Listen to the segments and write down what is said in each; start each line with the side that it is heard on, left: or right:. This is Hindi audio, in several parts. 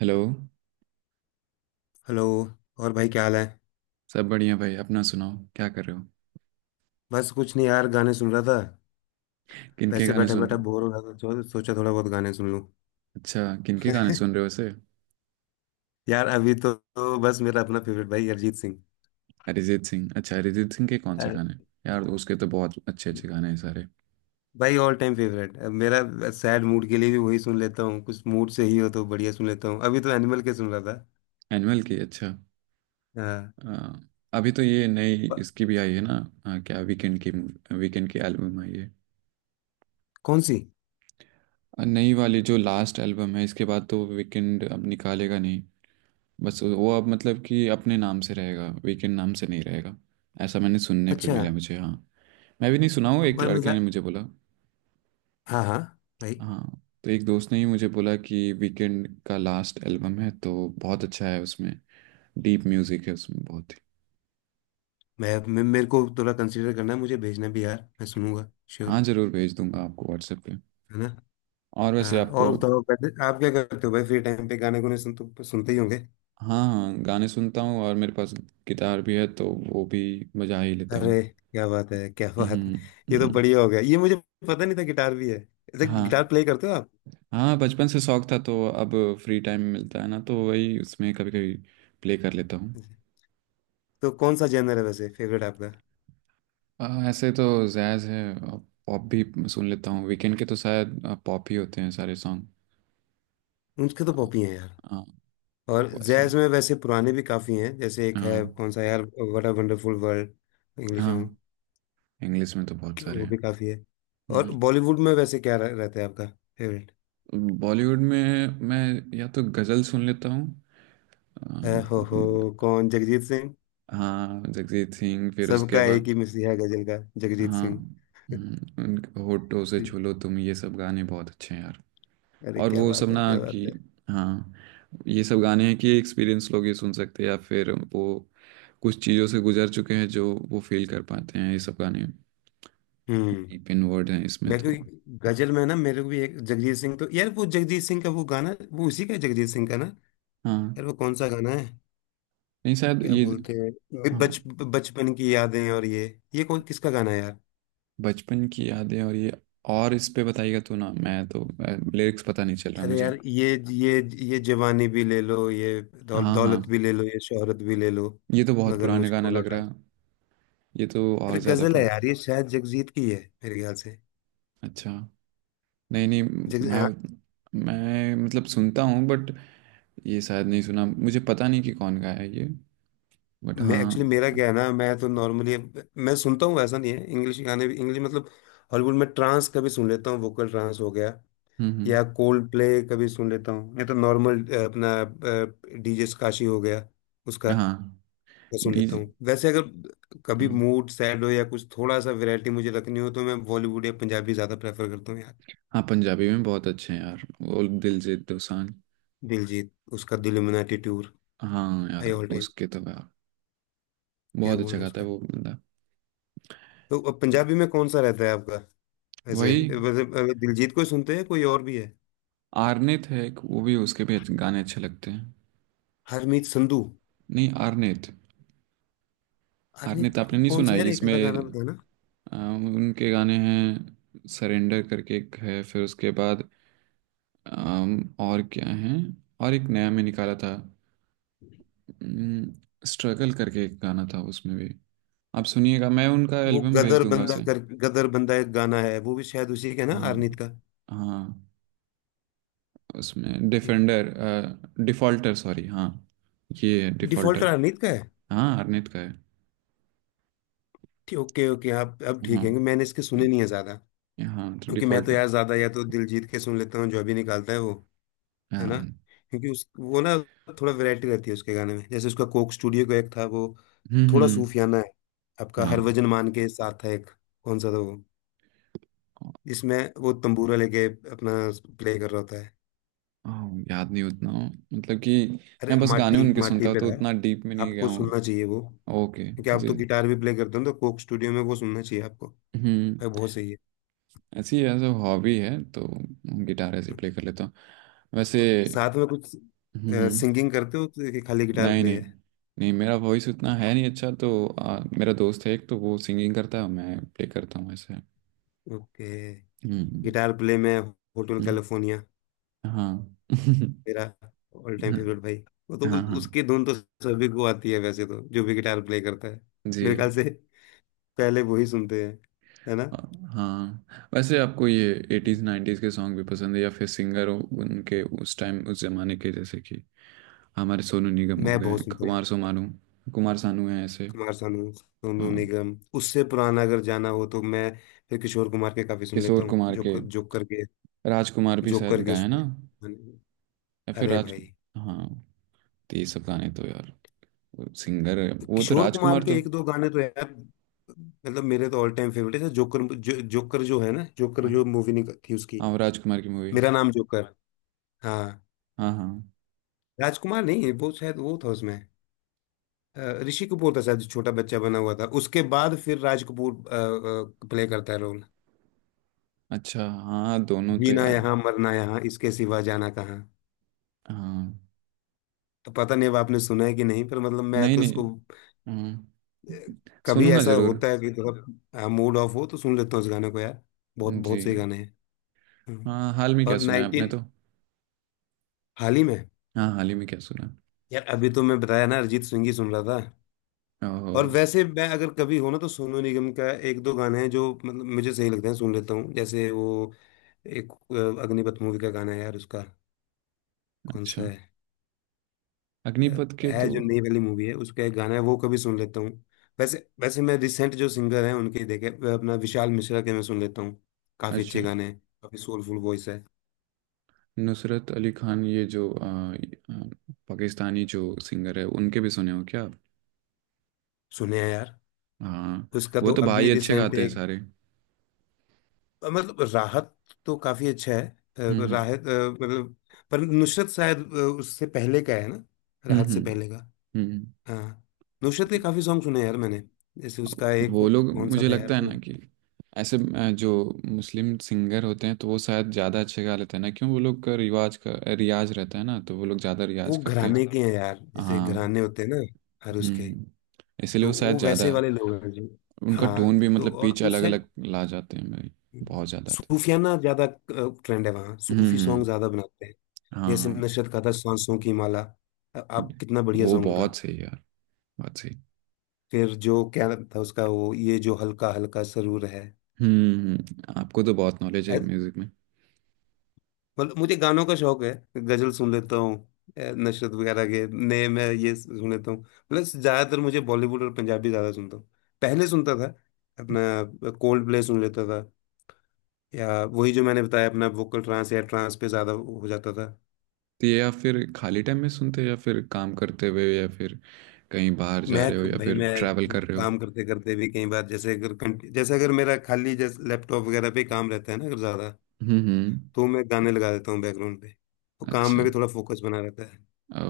right: हेलो।
left: हेलो। और भाई क्या हाल है?
right: सब बढ़िया भाई। अपना सुनाओ, क्या कर रहे हो?
left: बस कुछ नहीं यार, गाने सुन रहा था।
right: किनके
left: वैसे
right: गाने
left: बैठा
right: सुन रहे
left: बैठा
right: हो?
left: बोर हो रहा था तो सोचा थोड़ा बहुत गाने सुन लूं।
right: अच्छा, किनके गाने सुन रहे हो वैसे?
left: यार अभी तो बस मेरा अपना फेवरेट भाई अरिजीत सिंह।
right: अरिजीत सिंह, अच्छा। अरिजीत सिंह के कौन से
left: अरे,
right: गाने? यार उसके तो बहुत अच्छे अच्छे गाने हैं सारे।
left: भाई ऑल टाइम फेवरेट अब मेरा। सैड मूड के लिए भी वही सुन लेता हूँ, कुछ मूड से ही हो तो बढ़िया सुन लेता हूँ। अभी तो एनिमल के सुन रहा था।
right: एनुअल के, अच्छा।
left: हाँ।
right: अ, अभी तो ये नई
left: ब-
right: इसकी भी आई है ना। क्या वीकेंड की? वीकेंड की एल्बम आई है।
left: कौन सी?
right: नई वाली जो लास्ट एल्बम है, इसके बाद तो वीकेंड अब निकालेगा नहीं। बस वो अब मतलब कि अपने नाम से रहेगा, वीकेंड नाम से नहीं रहेगा। ऐसा मैंने सुनने पे
left: अच्छा।
right: मिला मुझे। हाँ, मैं भी नहीं सुना हूँ, एक
left: भाई
right: लड़के ने मुझे बोला।
left: हाँ हाँ। भाई,
right: हाँ, तो एक दोस्त ने ही मुझे बोला कि वीकेंड का लास्ट एल्बम है तो बहुत अच्छा है उसमें। डीप म्यूजिक है उसमें बहुत ही।
left: मैं मेरे को थोड़ा कंसिडर करना है, मुझे भेजना भी यार, मैं सुनूंगा।
right: हाँ
left: श्योर।
right: जरूर भेज दूंगा आपको व्हाट्सएप पे।
left: है ना।
right: और वैसे
left: हाँ,
right: आपको।
left: और बताओ पहले आप क्या करते हो भाई? फ्री टाइम पे गाने गुने सुन तो सुनते ही होंगे।
right: हाँ हाँ, गाने सुनता हूँ। और मेरे पास गिटार भी है, तो वो भी बजा ही लेता हूँ।
left: अरे क्या बात है, क्या बात है।
right: हम्म।
left: ये तो
right: हम्म,
left: बढ़िया हो गया, ये मुझे पता नहीं था गिटार भी है। ऐसे
right: हाँ।
left: गिटार प्ले करते हो आप?
right: हाँ, बचपन से शौक था, तो अब फ्री टाइम मिलता है ना तो वही, उसमें कभी कभी प्ले कर लेता हूँ।
left: तो कौन सा जेनर है वैसे फेवरेट आपका?
right: ऐसे तो जैज़ है। पॉप भी सुन लेता हूँ। वीकेंड के तो शायद पॉप ही होते हैं सारे सॉन्ग।
left: उनके तो
right: हाँ।
left: पॉप ही हैं यार।
right: हाँ, तो
left: और
right: वैसे।
left: जैज में वैसे पुराने भी काफी हैं, जैसे एक
right: हाँ।
left: है, कौन सा यार, what a wonderful world, English
right: हाँ,
left: सॉन्ग।
right: इंग्लिश में तो बहुत सारे
left: वो
right: हैं।
left: भी काफी है। और
right: हम्म,
left: बॉलीवुड में वैसे क्या रहता है आपका फेवरेट?
right: बॉलीवुड में मैं या तो गजल सुन लेता हूँ। अम,
left: हो, कौन, जगजीत सिंह?
right: हाँ, जगजीत सिंह। फिर उसके
left: सबका एक
right: बाद
left: ही मिसिया गजल का, जगजीत
right: हाँ।
left: सिंह।
right: उन होठों से
left: ठीक।
right: छू लो तुम, ये सब गाने बहुत अच्छे हैं यार।
left: अरे
right: और
left: क्या
right: वो सब
left: बात है,
right: ना
left: क्या बात
right: कि
left: है।
right: हाँ, ये सब गाने हैं कि एक्सपीरियंस लोग ये सुन सकते हैं, या फिर वो कुछ चीज़ों से गुजर चुके हैं जो वो फील कर पाते हैं ये सब गाने।
left: हम्म।
right: डीप इन वर्ड हैं इसमें
left: मैं कोई
right: तो।
left: गजल में ना, मेरे को भी एक जगजीत सिंह, तो यार वो जगजीत सिंह का वो गाना, वो उसी का है, जगजीत सिंह का ना?
right: हाँ,
left: यार वो कौन सा गाना है,
right: नहीं शायद
left: क्या
right: ये।
left: बोलते हैं?
right: हाँ,
left: बच बचपन की यादें, और ये कौन किसका गाना है यार?
right: बचपन की यादें और ये, और इस पे बताइएगा तो ना, मैं तो लिरिक्स पता नहीं चल रहा
left: अरे
right: मुझे।
left: यार ये ये जवानी भी ले लो, ये दौल,
right: हाँ
left: दौलत
right: हाँ,
left: भी ले लो, ये शोहरत भी ले लो,
right: ये तो बहुत
left: मगर
right: पुराने गाना
left: मुझको
right: लग
left: लौटा
right: रहा।
left: दो।
right: ये तो और
left: अरे
right: ज़्यादा
left: गजल है
right: पुराना।
left: यार, ये शायद जगजीत की है मेरे ख्याल से।
right: अच्छा। नहीं नहीं। मैं,
left: जग
right: मैं मतलब सुनता हूँ बट ये शायद नहीं सुना। मुझे पता नहीं कि कौन गाया है ये। बट
left: मैं एक्चुअली, मेरा
right: हाँ।
left: क्या है ना, मैं तो नॉर्मली मैं सुनता हूँ। ऐसा नहीं है, इंग्लिश गाने भी, इंग्लिश मतलब हॉलीवुड में ट्रांस कभी सुन लेता हूँ, वोकल ट्रांस हो गया,
right: हम्म।
left: या कोल्ड प्ले कभी सुन लेता हूँ, या तो नॉर्मल अपना डीजे काशी हो गया उसका।
right: हाँ।
left: मैं सुन लेता
right: डीजे।
left: हूँ वैसे, अगर कभी
right: हाँ।
left: मूड सैड हो या कुछ थोड़ा सा वैरायटी मुझे रखनी हो तो मैं बॉलीवुड या पंजाबी ज़्यादा प्रेफर करता हूँ यार।
right: हाँ, पंजाबी में बहुत अच्छे हैं यार वो दिलजीत दोसांझ।
left: दिलजीत, उसका दिल में टूर,
right: हाँ
left: भाई
right: यार
left: ऑल टाइम।
right: उसके तो यार
left: क्या
right: बहुत
left: बोलना
right: अच्छा
left: है
right: गाता है
left: उसका।
right: वो बंदा।
left: तो अब पंजाबी में कौन सा रहता है आपका वैसे?
right: वही
left: वैसे वैसे दिलजीत को ही सुनते हैं, कोई और भी है?
right: आर्नेत है एक, वो भी, उसके भी अच्छे- गाने अच्छे लगते हैं।
left: हरमीत संधू?
right: नहीं, आर्नेत।
left: हरमीत
right: आर्नेत आपने नहीं
left: कौन
right: सुना
left: सा
right: है
left: यार, एक आधा
right: इसमें?
left: गाना बताना।
right: उनके गाने हैं, सरेंडर करके एक है। फिर उसके बाद और क्या है, और एक नया में निकाला था, स्ट्रगल करके एक गाना था उसमें भी। आप सुनिएगा, मैं उनका
left: वो
right: एल्बम भेज
left: गदर हरमीत
right: दूंगा
left: बंदा
right: उसे।
left: कर, गदर बंदा एक गाना है, वो भी शायद उसी का है ना,
right: हाँ।
left: हरमीत का?
right: हाँ, उसमें
left: ठीक।
right: डिफेंडर, डिफॉल्टर सॉरी, हाँ। ये है डिफॉल्टर।
left: डिफॉल्टर हरमीत का है?
right: हाँ, आर्नेत का है।
left: ठीक, ओके ओके, आप अब ठीक है,
right: हाँ
left: क्योंकि मैंने इसके सुने नहीं है ज्यादा।
right: हाँ, तो
left: क्योंकि मैं तो
right: डिफॉल्टर।
left: यार ज्यादा या तो दिलजीत के सुन लेता हूँ जो अभी निकालता है वो, है ना।
right: हाँ।
left: क्योंकि उस वो ना, थोड़ा वैरायटी रहती है उसके गाने में। जैसे उसका कोक स्टूडियो का एक था वो, थोड़ा
right: हम्म।
left: सूफियाना है। आपका,
right: हाँ।
left: हर वजन मान के साथ है एक, कौन सा था वो जिसमें वो तंबूरा लेके अपना प्ले कर रहा होता है?
right: हाँ। याद नहीं उतना, मतलब कि
left: अरे
right: मैं बस गाने
left: माटी
right: उनके
left: माटी
right: सुनता हूँ
left: पे
right: तो
left: था,
right: उतना डीप में
left: मतलब
right: नहीं गया
left: आपको
right: हूँ।
left: सुनना चाहिए वो,
right: ओके।
left: क्योंकि आप तो
right: जी।
left: गिटार भी प्ले करते हो ना, तो कोक स्टूडियो में वो सुनना चाहिए आपको।
right: हम्म।
left: भाई बहुत सही है।
right: ऐसी एज अ हॉबी है तो गिटार ऐसे प्ले कर लेता हूँ वैसे।
left: साथ में कुछ
right: हम्म हम्म।
left: सिंगिंग करते हो, तो कि खाली गिटार
right: नहीं
left: प्ले
right: नहीं।
left: है?
right: नहीं, मेरा वॉइस उतना है नहीं अच्छा, तो मेरा दोस्त है एक, तो वो सिंगिंग करता है, मैं प्ले करता हूँ ऐसे।
left: ओके।
right: हम्म।
left: गिटार प्ले में होटल कैलिफोर्निया
right: हाँ।
left: मेरा ऑल टाइम फेवरेट भाई। वो तो
right: हाँ हाँ।
left: उसकी धुन तो सभी को आती है, वैसे तो जो भी गिटार प्ले करता है मेरे ख्याल
right: जी।
left: से, पहले वही सुनते हैं, है ना।
right: हाँ, वैसे आपको ये एटीज नाइन्टीज के सॉन्ग भी पसंद है, या फिर सिंगर हो उनके उस टाइम उस जमाने के, जैसे कि हमारे सोनू निगम हो
left: मैं
right: गए,
left: बहुत सुनता हूँ।
right: कुमार सोमानू, कुमार सानू है ऐसे।
left: कुमार सानू, सोनू
right: हाँ।
left: निगम, उससे पुराना अगर जाना हो तो मैं फिर किशोर कुमार के काफी सुन लेता
right: किशोर
left: हूँ,
right: कुमार
left: जो
right: के, राजकुमार भी
left: जो
right: शायद
left: करके
right: गाए हैं
left: उसमें।
right: ना, या फिर
left: अरे
right: राज।
left: भाई,
right: हाँ, तो ये सब गाने तो यार, सिंगर, वो तो
left: किशोर कुमार
right: राजकुमार
left: के
right: तो।
left: एक दो गाने तो यार, मतलब मेरे तो ऑल टाइम फेवरेट है। जोकर, जोकर जो है ना, जोकर जो
right: हाँ।
left: मूवी निकली थी उसकी,
right: हाँ, वो राजकुमार की मूवी।
left: मेरा नाम जोकर। हाँ।
right: हाँ हाँ।
left: राजकुमार नहीं, वो शायद वो था उसमें, अ, ऋषि कपूर था शायद जो छोटा बच्चा बना हुआ था, उसके बाद फिर राज कपूर प्ले करता है रोल।
right: अच्छा हाँ, दोनों तो
left: जीना
right: यार।
left: यहाँ मरना यहाँ, इसके सिवा जाना कहाँ।
right: हाँ।
left: तो पता नहीं अब आपने सुना है कि नहीं, पर मतलब मैं
right: नहीं
left: तो
right: नहीं।
left: इसको,
right: हाँ,
left: अ, कभी
right: सुनूंगा
left: ऐसा
right: जरूर।
left: होता है कि सुन लेते हो, थोड़ा मूड ऑफ हो तो सुन लेता हूँ इस गाने को यार। बहुत
right: जी।
left: बहुत सही गाने हैं। हम्म।
right: हाँ, हाल में क्या
left: और
right: सुना है आपने
left: 19।
right: तो?
left: हाल ही में,
right: हाँ, हाल ही में क्या सुना?
left: यार अभी तो मैं बताया ना, अरिजीत सिंह ही सुन रहा था।
right: है ओहो।
left: और वैसे मैं अगर कभी हो ना तो सोनू निगम का एक दो गाने हैं जो मतलब मुझे सही लगते हैं, सुन लेता हूँ। जैसे वो एक अग्निपथ मूवी का गाना है यार उसका। कौन सा
right: अच्छा।
left: है
right: अग्निपथ के
left: है
right: तो।
left: जो नई वाली मूवी है, उसका एक गाना है वो कभी सुन लेता हूँ। वैसे वैसे मैं रिसेंट जो सिंगर हैं उनके ही देखे, वह अपना विशाल मिश्रा के मैं सुन लेता हूँ, काफी
right: अच्छा।
left: अच्छे गाने हैं, काफी सोलफुल वॉइस है।
right: नुसरत अली खान, ये जो आ, आ, पाकिस्तानी जो सिंगर है, उनके भी सुने हो क्या आप?
left: सुने हैं यार।
right: हाँ।
left: उसका
right: वो
left: तो
right: तो
left: अभी
right: भाई अच्छे
left: रिसेंट
right: गाते हैं
left: एक,
right: सारे।
left: मतलब राहत, तो काफी अच्छा है। अ,
right: हम्म
left: राहत मतलब, पर नुसरत शायद उससे पहले का है ना, राहत से पहले का।
right: हम्म। हम्म।
left: हाँ। नुसरत के काफी सॉन्ग सुने हैं यार मैंने। जैसे उसका
right: हम्म।
left: एक
right: वो लोग
left: कौन सा
right: मुझे
left: था यार
right: लगता है ना
left: वो?
right: कि ऐसे जो मुस्लिम सिंगर होते हैं तो वो शायद ज़्यादा अच्छे गा लेते हैं ना, क्यों, वो लोग का रिवाज का रियाज रहता है ना तो वो लोग ज़्यादा रियाज
left: वो
right: करते हैं।
left: घराने के हैं यार, जैसे
right: हाँ।
left: घराने होते हैं ना हर उसके,
right: हम्म। इसलिए
left: तो
right: वो शायद
left: वो
right: ज़्यादा,
left: वैसे वाले लोग हैं जी।
right: उनका टोन भी
left: हाँ, तो
right: मतलब
left: और
right: पिच
left: उस
right: अलग
left: साइड
right: अलग ला जाते हैं भाई, बहुत ज़्यादा तो।
left: सूफियाना ज्यादा ट्रेंड है, वहाँ
right: हम्म
left: सूफी सॉन्ग
right: हम्म,
left: ज्यादा बनाते हैं।
right: हाँ
left: जैसे
right: हाँ।
left: नशरत का था, सांसों की माला, आप, कितना बढ़िया
right: वो
left: सॉन्ग था।
right: बहुत सही यार, बहुत सही।
left: फिर जो क्या था उसका वो, ये जो हल्का हल्का सरूर है।
right: आपको तो बहुत नॉलेज है
left: ऐ-
right: म्यूज़िक में।
left: मतलब मुझे गानों का शौक है। गजल सुन लेता हूँ। नशरत वगैरह के, नए मैं ये सुन लेता हूँ। प्लस ज्यादातर मुझे बॉलीवुड और पंजाबी, ज्यादा सुनता हूँ। पहले सुनता था अपना कोल्ड प्ले सुन लेता था, या वही जो मैंने बताया अपना वोकल ट्रांस, या ट्रांस पे ज्यादा हो जाता था।
right: तो ये आप फिर खाली टाइम में सुनते हो, या फिर काम करते हुए, या फिर कहीं बाहर जा
left: मैं,
right: रहे हो, या
left: भाई
right: फिर
left: मैं
right: ट्रैवल कर रहे हो?
left: काम करते करते भी कई बार, जैसे अगर जैसे अगर मेरा खाली जैसे लैपटॉप वगैरह पे काम रहता है ना अगर ज्यादा,
right: हम्म हम्म,
left: तो मैं गाने लगा देता हूँ बैकग्राउंड पे, तो काम
right: अच्छा।
left: में भी थोड़ा फोकस बना रहता है।
right: ओ।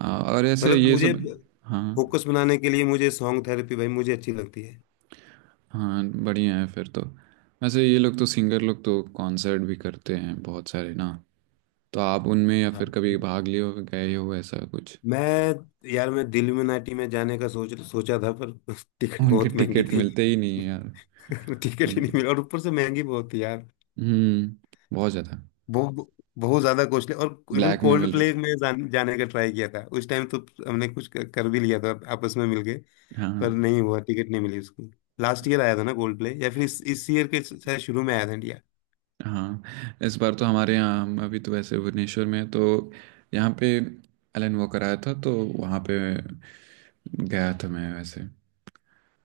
right: और ऐसे
left: मतलब
right: ये
left: मुझे,
right: सब। हाँ।
left: फोकस बनाने के लिए मुझे सॉन्ग थेरेपी भाई मुझे अच्छी लगती है।
right: हाँ बढ़िया है फिर तो। वैसे ये लोग तो, सिंगर लोग तो कॉन्सर्ट भी करते हैं बहुत सारे ना, तो आप उनमें या
left: हाँ
right: फिर कभी
left: भाई।
right: भाग लिए हो, गए हो, ऐसा कुछ?
left: मैं, यार मैं दिल्यूमिनाटी में जाने का सोचा था पर टिकट
right: उनके
left: बहुत महंगी
right: टिकट
left: थी।
right: मिलते ही नहीं है यार।
left: टिकट ही नहीं
right: उनके।
left: मिला और ऊपर से महंगी बहुत थी यार।
right: हम्म। बहुत ज़्यादा।
left: बहुत, बहुत ज्यादा कॉस्टली। और इवन
right: ब्लैक में
left: कोल्ड
right: मिल रहे
left: प्ले
right: थे।
left: में जाने का ट्राई किया था उस टाइम तो, हमने कुछ कर कर भी लिया था आपस में मिलके, पर
right: हाँ।
left: नहीं हुआ, टिकट नहीं मिली उसकी। लास्ट ईयर आया था ना कोल्ड प्ले, या फिर इस ईयर के शायद शुरू में आया था इंडिया।
right: हाँ, इस बार तो हमारे यहाँ, हम अभी तो वैसे भुवनेश्वर में हैं, तो यहाँ पे एलन वॉकर आया था, तो वहाँ पे गया था मैं वैसे।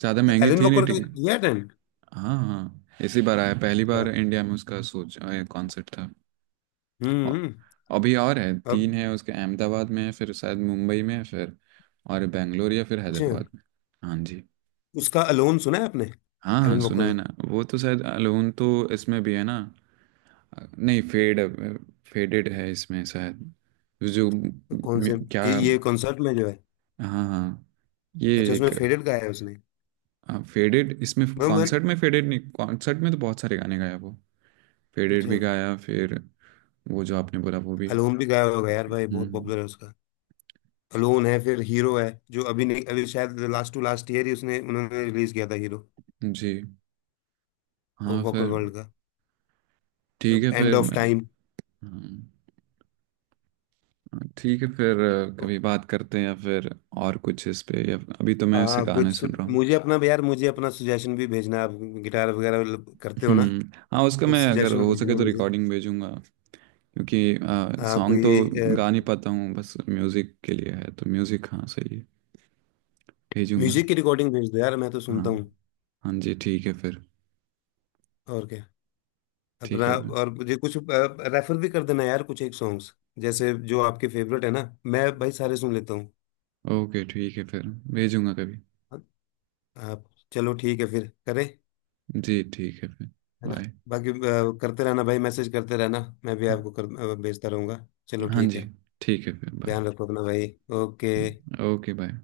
right: ज़्यादा महंगी
left: एलन
right: थी नहीं
left: वॉकर का
right: टिकट।
left: दिया अटेंड?
right: हाँ हाँ, इसी बार आया पहली
left: क्या?
right: बार इंडिया में उसका सोच कॉन्सर्ट था। औ-
left: हम्म हम्म।
right: अभी और है,
left: और,
right: तीन है उसके। अहमदाबाद में है, फिर शायद मुंबई में है, फिर और बेंगलोर या फिर
left: अच्छा
right: हैदराबाद में। हाँ जी।
left: उसका अलोन सुना है आपने,
right: हाँ हाँ,
left: एलन
right: सुना है
left: वॉकर का?
right: ना। वो तो शायद अलोन तो इसमें भी है ना। नहीं, फेड, फेडेड है इसमें शायद। जो
left: तो कौन से,
right: क्या।
left: ये कॉन्सर्ट में जो है।
right: हाँ हाँ, ये
left: अच्छा उसमें
right: एक।
left: फेडेड गाया है उसने।
right: फेडेड इसमें
left: मैं मैं-
right: कॉन्सर्ट में, फेडेड नहीं, कॉन्सर्ट में तो बहुत सारे गाने गाया वो। फेडेड
left: अच्छा।
right: भी गाया, फिर वो जो आपने बोला वो भी।
left: अलोन भी गाया होगा यार, भाई बहुत
right: हम्म।
left: पॉपुलर है। क्लोन है, फिर हीरो है जो अभी नहीं, अभी शायद लास्ट टू लास्ट ईयर ही उसने, उन्होंने रिलीज किया था हीरो,
right: जी।
left: वो
right: हाँ
left: वॉकर
right: फिर
left: वर्ल्ड का,
right: ठीक है,
left: एंड
right: फिर
left: ऑफ
right: मैं,
left: टाइम।
right: हाँ, ठीक है फिर। कभी बात करते हैं या फिर और कुछ इस पे। या अभी तो मैं उसे
left: हाँ
right: गाने
left: कुछ,
right: सुन रहा हूँ।
left: मुझे अपना यार, मुझे अपना सुजेशन भी भेजना आप। गिटार वगैरह करते हो ना,
right: हम्म। हाँ, उसका
left: तो
right: मैं अगर
left: सजेशन
right: हो सके
left: भेजना
right: तो
left: मुझे।
right: रिकॉर्डिंग भेजूंगा, क्योंकि
left: हाँ
right: सॉन्ग तो
left: कोई
right: गा नहीं पाता हूँ, बस म्यूज़िक के लिए है तो म्यूज़िक। हाँ सही है, भेजूंगा।
left: म्यूजिक की रिकॉर्डिंग भेज दो यार, मैं तो
right: हाँ।
left: सुनता हूँ।
right: हाँ जी, ठीक है फिर।
left: और क्या
right: ठीक
left: अपना,
right: है फिर।
left: और मुझे कुछ रेफर भी कर देना यार कुछ एक सॉन्ग्स, जैसे जो आपके फेवरेट है ना, मैं भाई सारे सुन लेता हूँ।
right: ओके ठीक है फिर। भेजूंगा कभी।
left: आप चलो ठीक है फिर करें,
right: जी ठीक है फिर।
left: है ना।
right: बाय।
left: बाकी करते रहना भाई, मैसेज करते रहना, मैं भी
right: हाँ।
left: आपको भेजता रहूंगा। चलो
right: हाँ
left: ठीक
right: जी।
left: है,
right: ठीक है फिर, बाय।
left: ध्यान रखो अपना भाई। ओके।
right: Okay bye.